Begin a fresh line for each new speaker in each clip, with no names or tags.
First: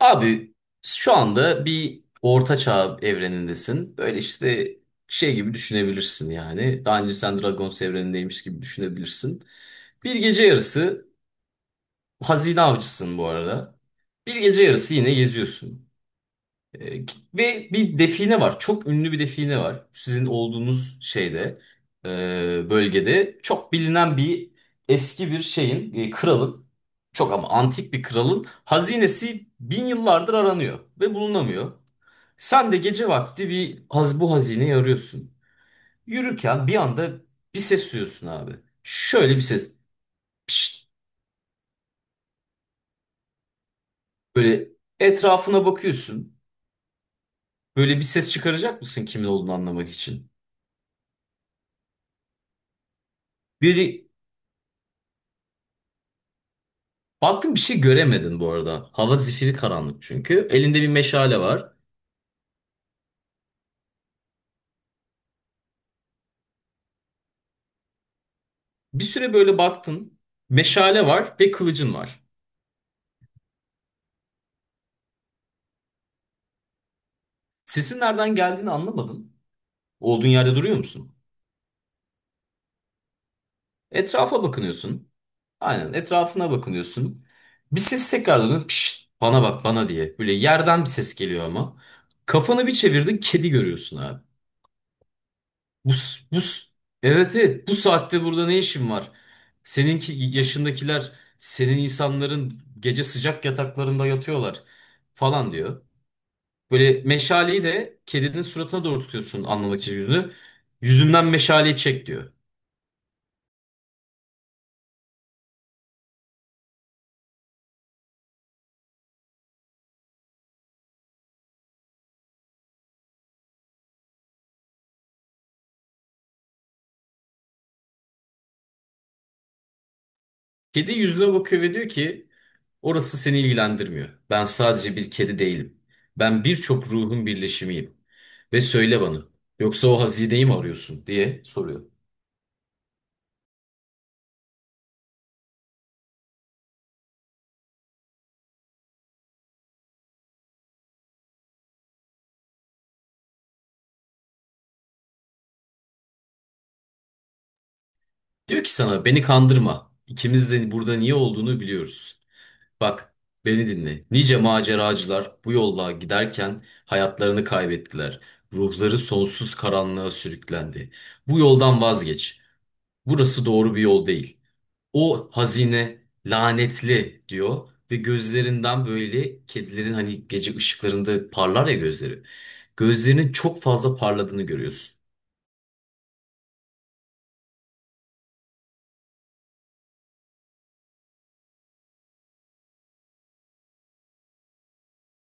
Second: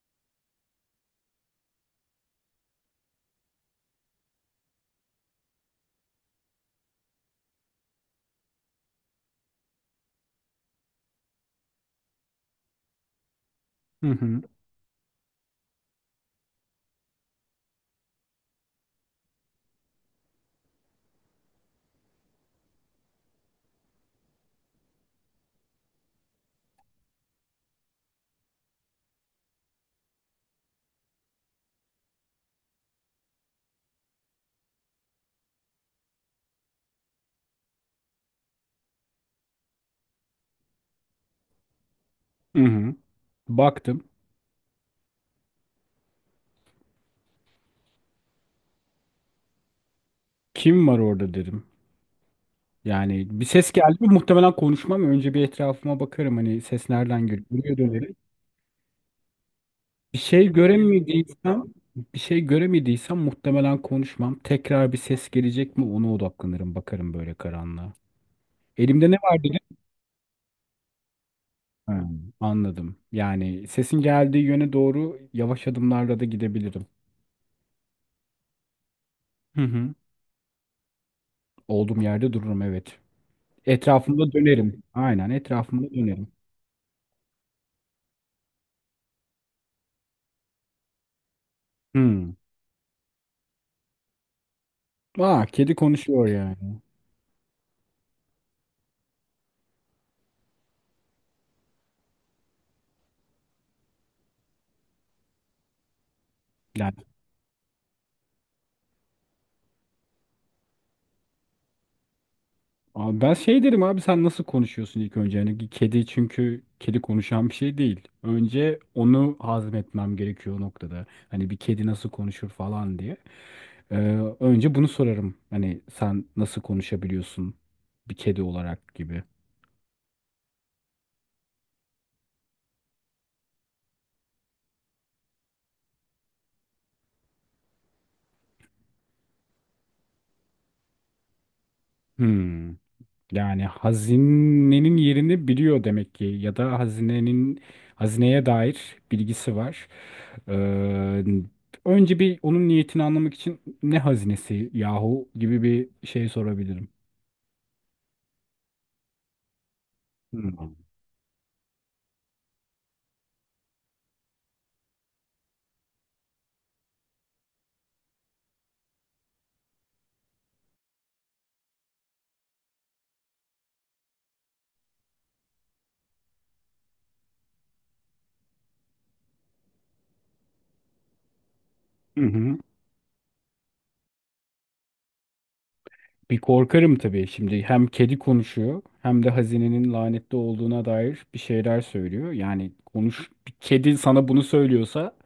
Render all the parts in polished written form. Abi şu anda bir orta çağ evrenindesin. Böyle işte şey gibi düşünebilirsin yani. Daha önce sen Dragons evrenindeymiş gibi düşünebilirsin. Bir gece yarısı hazine avcısın bu arada.
Hı
Bir
hı.
gece yarısı yine geziyorsun. E, Ve bir define var. Çok ünlü bir define var. Sizin olduğunuz şeyde, e, bölgede çok bilinen bir eski bir şeyin, kralın, çok ama antik bir kralın hazinesi bin yıllardır aranıyor ve bulunamıyor. Sen de gece vakti bir haz bu hazineyi arıyorsun. Yürürken bir anda bir ses duyuyorsun abi. Şöyle bir ses. Pişt,
Hı hı. Baktım.
böyle etrafına bakıyorsun. Böyle bir ses çıkaracak mısın kimin olduğunu anlamak için?
Kim var orada dedim. Yani bir ses geldi mi
Biri
muhtemelen konuşmam. Önce bir etrafıma bakarım hani ses nereden geliyor.
Baktım bir
Buraya
şey
dönerim.
göremedin bu arada. Hava zifiri karanlık
Bir şey
çünkü. Elinde bir meşale
göremediysem
var.
bir şey göremediysem muhtemelen konuşmam. Tekrar bir ses gelecek mi ona odaklanırım. Bakarım böyle karanlığa.
Bir
Elimde ne
süre
var
böyle
dedim.
baktın. Meşale var ve kılıcın
Ha,
var.
anladım. Yani sesin geldiği yöne doğru yavaş adımlarla da gidebilirim.
Sesin nereden geldiğini anlamadın.
Hı hı.
Olduğun yerde duruyor musun?
Olduğum yerde dururum, evet. Etrafımda
Etrafa
dönerim.
bakınıyorsun.
Aynen
Aynen
etrafımda dönerim.
etrafına bakınıyorsun. Bir ses tekrar dönüyor. Pişt, bana bak bana diye. Böyle yerden bir ses geliyor ama.
Hı.
Kafanı bir çevirdin kedi görüyorsun abi.
Aa, kedi
Bu, s-
konuşuyor
bu, s-
yani.
evet evet bu saatte burada ne işin var? Seninki yaşındakiler senin insanların gece sıcak yataklarında yatıyorlar falan diyor.
Yani
Böyle meşaleyi de kedinin suratına doğru tutuyorsun anlamak için yüzünü. Yüzümden meşaleyi çek diyor.
abi ben şey derim, abi sen nasıl konuşuyorsun ilk önce? Yani kedi, çünkü kedi konuşan bir şey değil. Önce onu hazmetmem gerekiyor o noktada. Hani bir kedi nasıl konuşur falan diye. Ee, Önce bunu sorarım. Hani sen nasıl konuşabiliyorsun bir kedi olarak gibi.
Kedi yüzüne bakıyor ve diyor ki orası seni ilgilendirmiyor. Ben sadece bir kedi değilim. Ben birçok ruhun birleşimiyim. Ve söyle bana yoksa o hazineyi mi arıyorsun diye soruyor.
Hmm. Yani hazinenin yerini biliyor demek ki, ya da hazineye dair bilgisi var. Ee, Önce bir onun niyetini anlamak için ne hazinesi yahu gibi bir şey sorabilirim.
Diyor ki sana beni kandırma. İkimiz de
Hmm.
burada niye olduğunu biliyoruz. Bak beni dinle. Nice maceracılar bu yolla giderken hayatlarını kaybettiler. Ruhları sonsuz karanlığa sürüklendi. Bu yoldan vazgeç. Burası doğru bir yol değil. O hazine lanetli diyor ve gözlerinden böyle kedilerin hani gece ışıklarında parlar ya gözleri.
Hı hı.
Gözlerinin çok fazla parladığını görüyorsun.
Bir korkarım tabii, şimdi hem kedi konuşuyor hem de hazinenin lanetli olduğuna dair bir şeyler söylüyor. Yani konuş, bir kedi sana bunu söylüyorsa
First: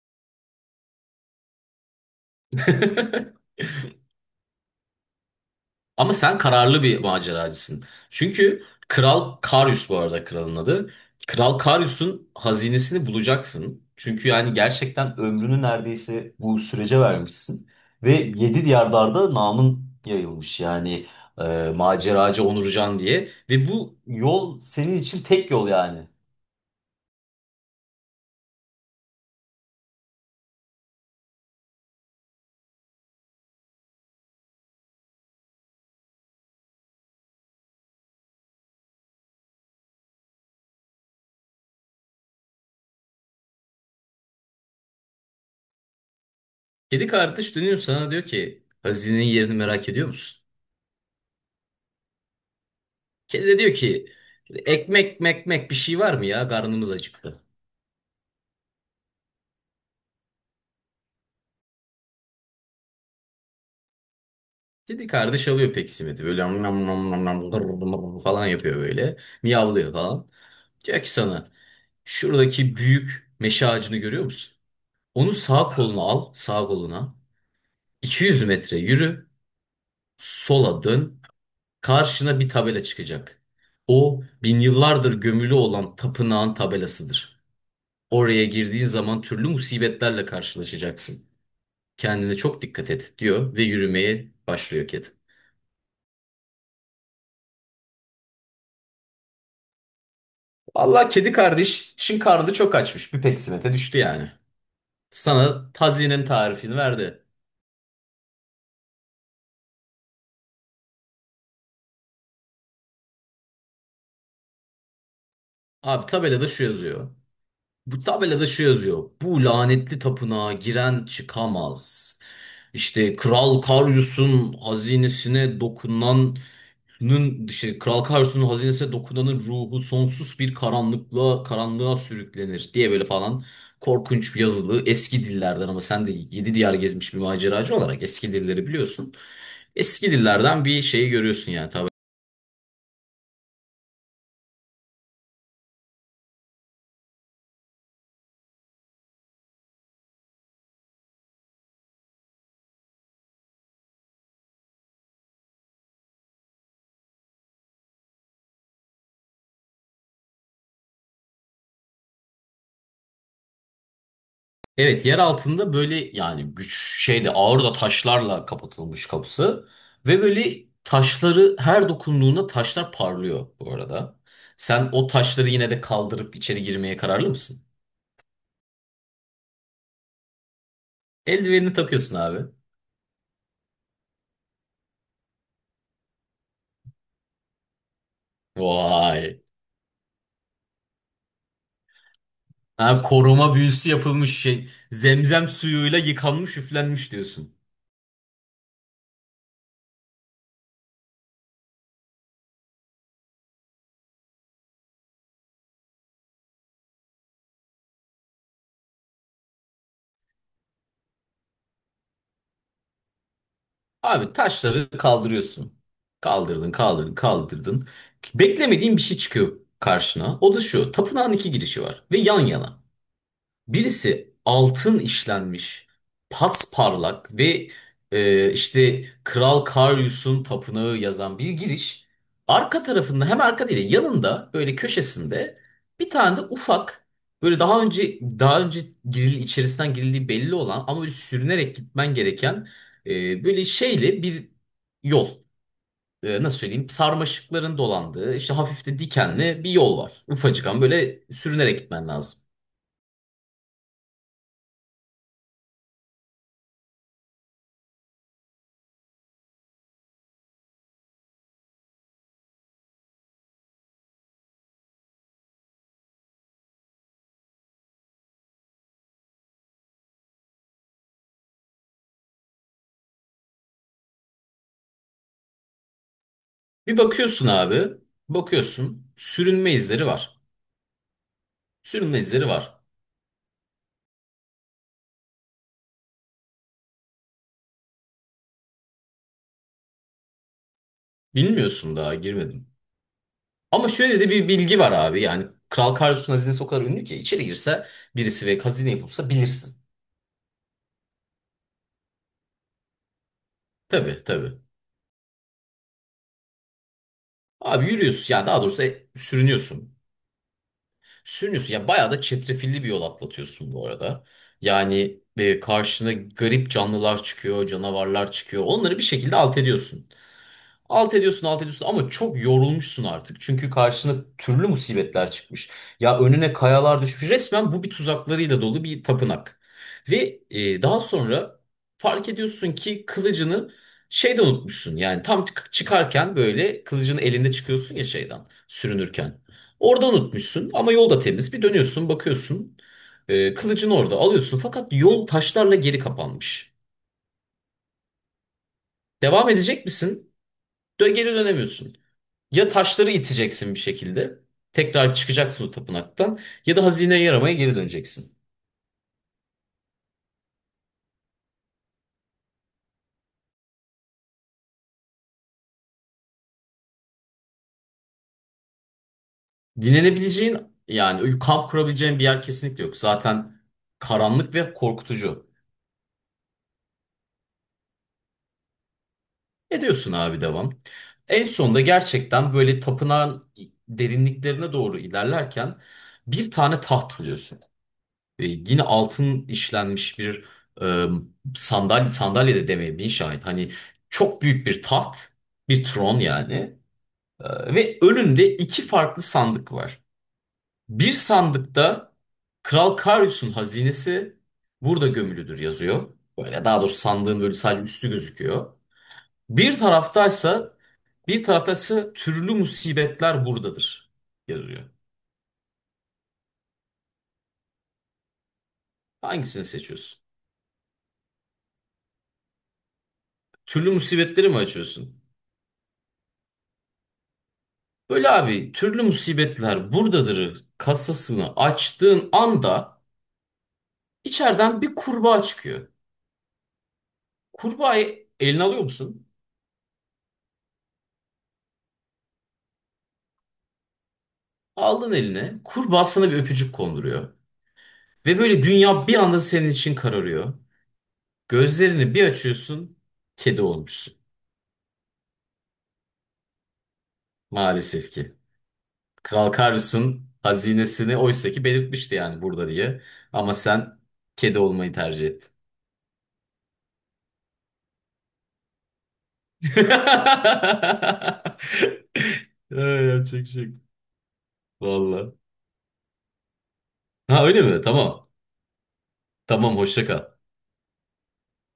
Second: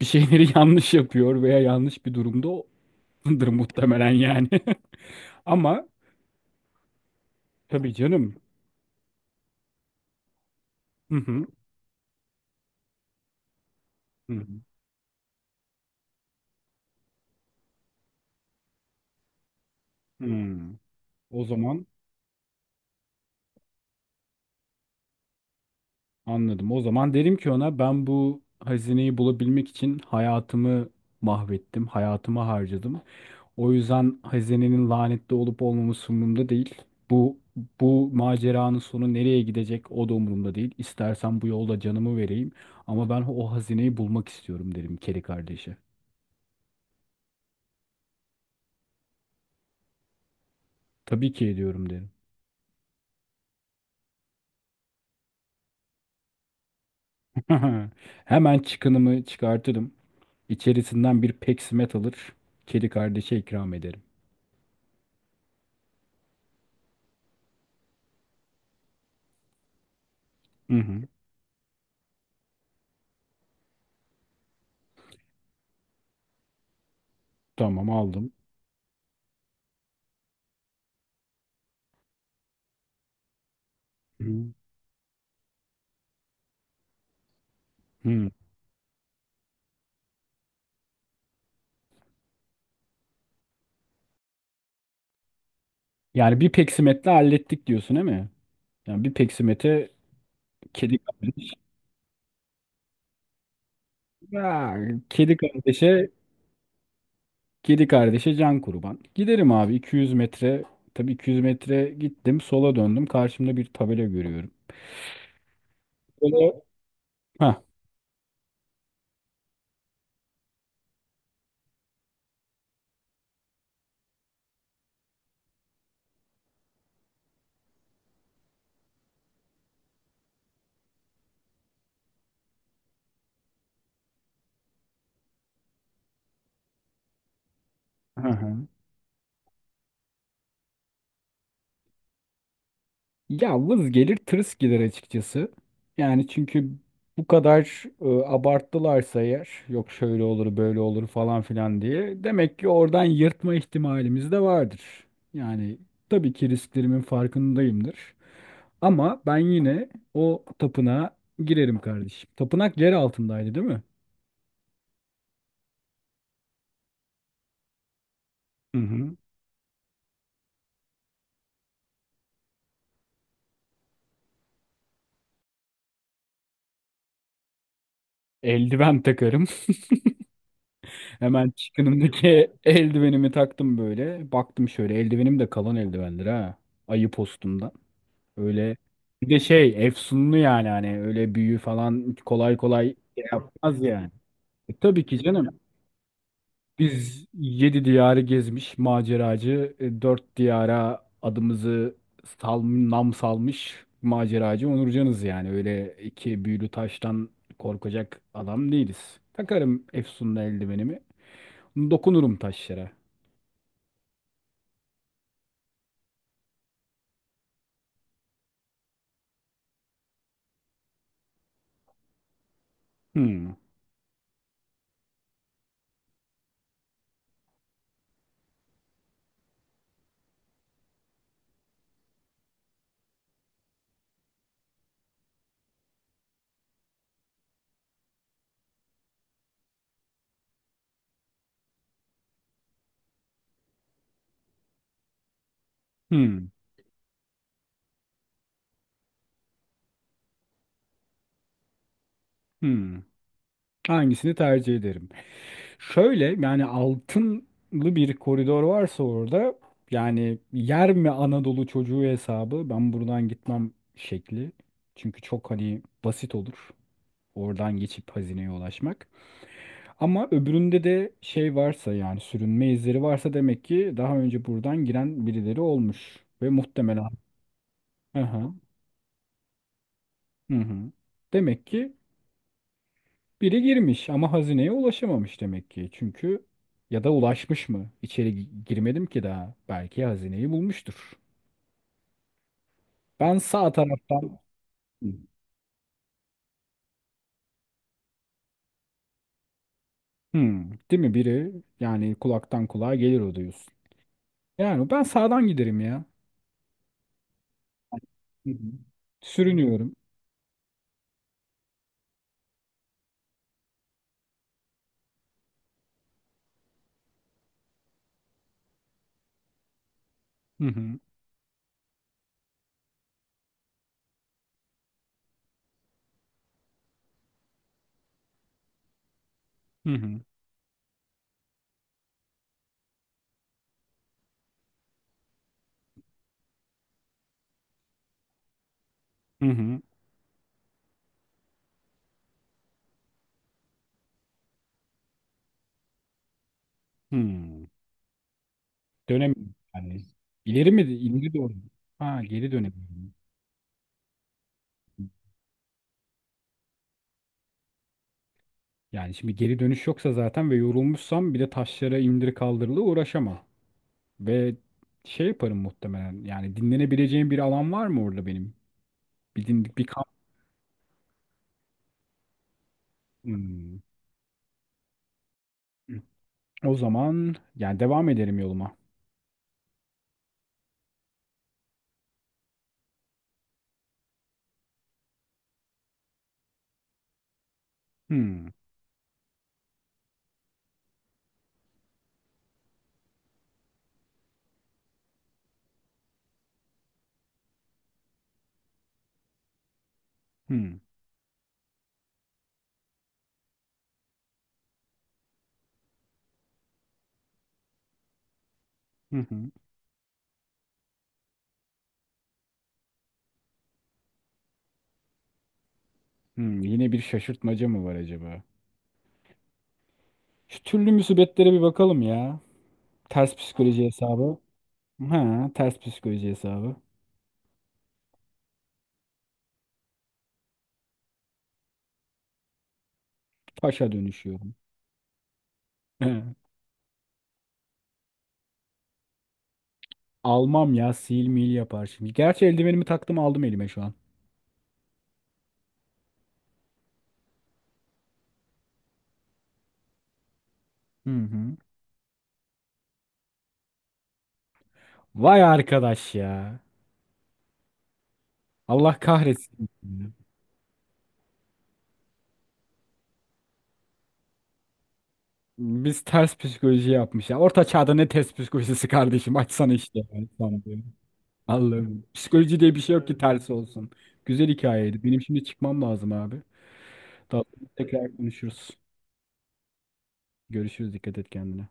bir şeyleri yanlış yapıyor veya yanlış bir durumda durumdadır muhtemelen yani. Ama
Ama sen kararlı bir maceracısın.
tabii canım.
Çünkü Kral Karyus bu arada kralın adı.
Hı hı.
Kral Karyus'un hazinesini bulacaksın. Çünkü
Hı hı.
yani gerçekten ömrünü neredeyse bu sürece vermişsin. Ve yedi diyarlarda namın
Hı.
yayılmış yani
O zaman
maceracı Onurcan diye. Ve bu yol senin için tek yol yani.
anladım. O zaman derim ki ona, ben bu hazineyi bulabilmek için hayatımı mahvettim, hayatımı harcadım. O yüzden hazinenin lanetli olup olmaması umurumda değil. Bu Bu maceranın sonu nereye gidecek o da umurumda değil. İstersen bu yolda canımı vereyim, ama ben o hazineyi bulmak istiyorum derim kedi kardeşe.
Kedi kardeş dönüyor sana diyor ki hazinenin yerini merak ediyor musun?
Tabii ki ediyorum derim.
Kedi de diyor ki ekmek mekmek bir şey var mı ya karnımız acıktı.
Hemen çıkınımı çıkartırım. İçerisinden bir peksimet alır. Kedi kardeşe ikram ederim.
Kedi kardeş alıyor peksimet'i böyle nam nam nam nam nam gır gır falan yapıyor böyle. Miyavlıyor falan.
Hı hı.
Diyor ki sana şuradaki büyük meşe ağacını görüyor musun? Onu sağ koluna al sağ koluna.
Tamam, aldım.
200 metre yürü sola dön. Karşına bir tabela çıkacak. O
Hı
bin yıllardır gömülü olan tapınağın tabelasıdır.
hı.
Oraya girdiğin zaman türlü musibetlerle karşılaşacaksın. Kendine çok dikkat et diyor ve yürümeye başlıyor kedi.
Yani bir peksimetle hallettik diyorsun değil mi? Yani bir peksimete kedi
Vallahi kedi
kardeş.
kardeşin karnı çok açmış. Bir peksimete düştü yani.
Ya, kedi
Sana
kardeşe
tazinin tarifini verdi.
kedi kardeşe can kurban. Giderim abi 200 metre. Tabii 200 metre gittim. Sola döndüm. Karşımda bir tabela görüyorum.
Abi tabelada
Böyle...
şu yazıyor.
Hah.
Bu tabelada şu yazıyor. Bu lanetli tapınağa giren çıkamaz. İşte Kral Karyus'un hazinesine dokunan işte Kral Karsu'nun hazinesine dokunanın ruhu sonsuz bir karanlığa sürüklenir diye böyle falan korkunç bir yazılı eski dillerden ama sen de yedi diyar gezmiş bir maceracı olarak
Hı
eski dilleri
hı.
biliyorsun. Eski dillerden bir şeyi görüyorsun yani tabii.
Ya vız gelir tırıs gelir açıkçası. Yani çünkü bu kadar abarttılarsa eğer, yok şöyle olur böyle olur falan filan diye, demek ki oradan yırtma ihtimalimiz de vardır. Yani tabii ki risklerimin farkındayımdır. Ama ben yine o tapınağa girerim kardeşim. Tapınak yer altındaydı değil mi?
Evet yer altında böyle yani güç şeyde ağır da taşlarla
Hı
kapatılmış
hı.
kapısı ve böyle taşları her dokunduğunda taşlar parlıyor bu arada. Sen o taşları yine de kaldırıp içeri girmeye kararlı mısın?
Eldiven takarım. Hemen
Eldivenini takıyorsun
çıkınımdaki
abi.
eldivenimi taktım böyle. Baktım, şöyle eldivenim de kalın eldivendir ha. Ayı postumdan. Öyle bir de
Vay.
şey, efsunlu yani, hani öyle büyü falan kolay kolay
Ha,
şey
koruma
yapmaz
büyüsü
yani.
yapılmış şey.
Tabii ki
Zemzem
canım.
suyuyla yıkanmış, üflenmiş
Biz
diyorsun.
yedi diyarı gezmiş maceracı, dört diyara adımızı nam salmış maceracı Onurcanız yani. Öyle iki büyülü taştan korkacak adam değiliz. Takarım efsunlu eldivenimi. Dokunurum taşlara.
Abi taşları kaldırıyorsun. Kaldırdın, kaldırdın, kaldırdın. Beklemediğin bir şey çıkıyor karşına. O da şu. Tapınağın iki girişi var ve yan yana.
Hmm.
Birisi altın işlenmiş, pasparlak ve işte Kral Karyus'un tapınağı yazan bir giriş. Arka tarafında hem arka değil de yanında böyle köşesinde bir tane de ufak böyle daha önce içerisinden girildiği belli olan ama böyle sürünerek gitmen gereken böyle şeyle bir yol.
Hmm.
Nasıl söyleyeyim sarmaşıkların dolandığı işte hafif de dikenli bir yol var. Ufacık ama böyle sürünerek gitmen lazım.
Hmm. Hangisini tercih ederim? Şöyle, yani altınlı bir koridor varsa orada, yani yer mi Anadolu çocuğu hesabı, ben buradan gitmem şekli. Çünkü çok hani basit olur oradan geçip hazineye ulaşmak. Ama öbüründe de şey varsa, yani sürünme izleri varsa, demek ki daha önce buradan giren birileri olmuş ve
Bir
muhtemelen.
bakıyorsun abi,
Aha,
bakıyorsun sürünme izleri var.
hı hı. Hı. Demek ki
Sürünme izleri var.
biri girmiş ama hazineye ulaşamamış demek ki. Çünkü, ya da ulaşmış mı? İçeri girmedim ki daha. Belki hazineyi bulmuştur.
Bilmiyorsun daha girmedin.
Ben sağ
Ama şöyle de
taraftan.
bir bilgi var abi yani Kral Karlos'un hazinesi o kadar ünlü ki içeri girse birisi ve hazineyi bulsa bilirsin.
Hmm, değil mi biri? Yani kulaktan kulağa gelir o diyorsun.
Tabii tabii.
Yani ben sağdan giderim ya.
Abi yürüyorsun ya
Hı
daha
hı.
doğrusu sürünüyorsun.
Sürünüyorum.
Sürünüyorsun ya bayağı da çetrefilli bir yol atlatıyorsun bu arada. Yani karşına garip canlılar çıkıyor, canavarlar çıkıyor. Onları bir şekilde alt ediyorsun.
Hı hı.
Alt ediyorsun, alt ediyorsun ama çok yorulmuşsun artık. Çünkü karşına türlü musibetler çıkmış. Ya önüne kayalar düşmüş. Resmen bu bir tuzaklarıyla dolu bir tapınak.
Hı hı.
Ve daha sonra fark ediyorsun ki kılıcını şeyde unutmuşsun. Yani tam çıkarken böyle kılıcını elinde çıkıyorsun ya şeyden sürünürken.
Hı hı.
Orada unutmuşsun ama yol da temiz. Bir dönüyorsun, bakıyorsun. Kılıcını orada alıyorsun fakat yol taşlarla geri kapanmış.
Hmm.
Devam
Dönemiyorum.
edecek
Yani
misin?
ileri mi?
Geri
İleri doğru mu?
dönemiyorsun.
Ha, geri
Ya taşları
dönemiyorum.
iteceksin bir şekilde. Tekrar çıkacaksın o tapınaktan. Ya da hazineye yaramaya geri döneceksin.
Yani şimdi geri dönüş yoksa zaten ve yorulmuşsam, bir de taşlara indir kaldırılı uğraşamam. Ve şey yaparım muhtemelen. Yani dinlenebileceğim bir alan var mı orada benim? Bir dindik bir kamp.
Dinlenebileceğin yani kamp kurabileceğin bir yer kesinlikle yok. Zaten
Hmm.
karanlık ve korkutucu.
O zaman yani devam ederim yoluma.
Ne diyorsun abi devam. En sonunda gerçekten böyle tapınağın derinliklerine doğru ilerlerken bir tane taht buluyorsun. Ve
Hmm.
yine altın işlenmiş bir e, sandalye, sandalye de demeye bin şahit. Hani çok büyük bir taht, bir tron yani. Ve önünde iki farklı sandık var.
Hmm.
Bir sandıkta Kral Karius'un hazinesi burada gömülüdür yazıyor. Böyle daha doğrusu sandığın böyle sadece üstü gözüküyor.
Hı hı.
Bir taraftaysa bir taraftaysa türlü musibetler buradadır yazıyor.
Hmm. Yine bir şaşırtmaca mı var acaba?
Hangisini seçiyorsun?
Şu türlü musibetlere bir bakalım ya. Ters psikoloji
Türlü
hesabı.
musibetleri mi açıyorsun?
Ha, ters psikoloji hesabı.
Böyle abi türlü musibetler buradadır kasasını açtığın anda
Paşa dönüşüyorum.
içeriden bir kurbağa çıkıyor.
He.
Kurbağayı eline alıyor musun?
Almam ya, sil mil yapar şimdi. Gerçi eldivenimi taktım, aldım elime şu an.
Aldın eline, kurbağa sana bir öpücük konduruyor. Ve böyle dünya bir anda senin için kararıyor.
Hı hı.
Gözlerini bir açıyorsun, kedi olmuşsun.
Vay arkadaş ya.
Maalesef ki.
Allah
Kral
kahretsin.
Karus'un hazinesini oysa ki belirtmişti yani burada diye. Ama sen kedi olmayı tercih ettin.
Biz ters psikoloji yapmış ya. Orta çağda ne ters psikolojisi kardeşim? Açsana işte, yani sana diyorum. Allah'ım. Psikoloji diye bir şey
Ay,
yok ki evet,
yapacak bir
ters
şey yok.
olsun. Güzel hikayeydi. Benim
Valla.
şimdi çıkmam lazım abi.
Ha
Daha
öyle
sonra
mi?
tekrar
Tamam.
konuşuruz.
Tamam hoşça kal.
Görüşürüz. Dikkat et kendine.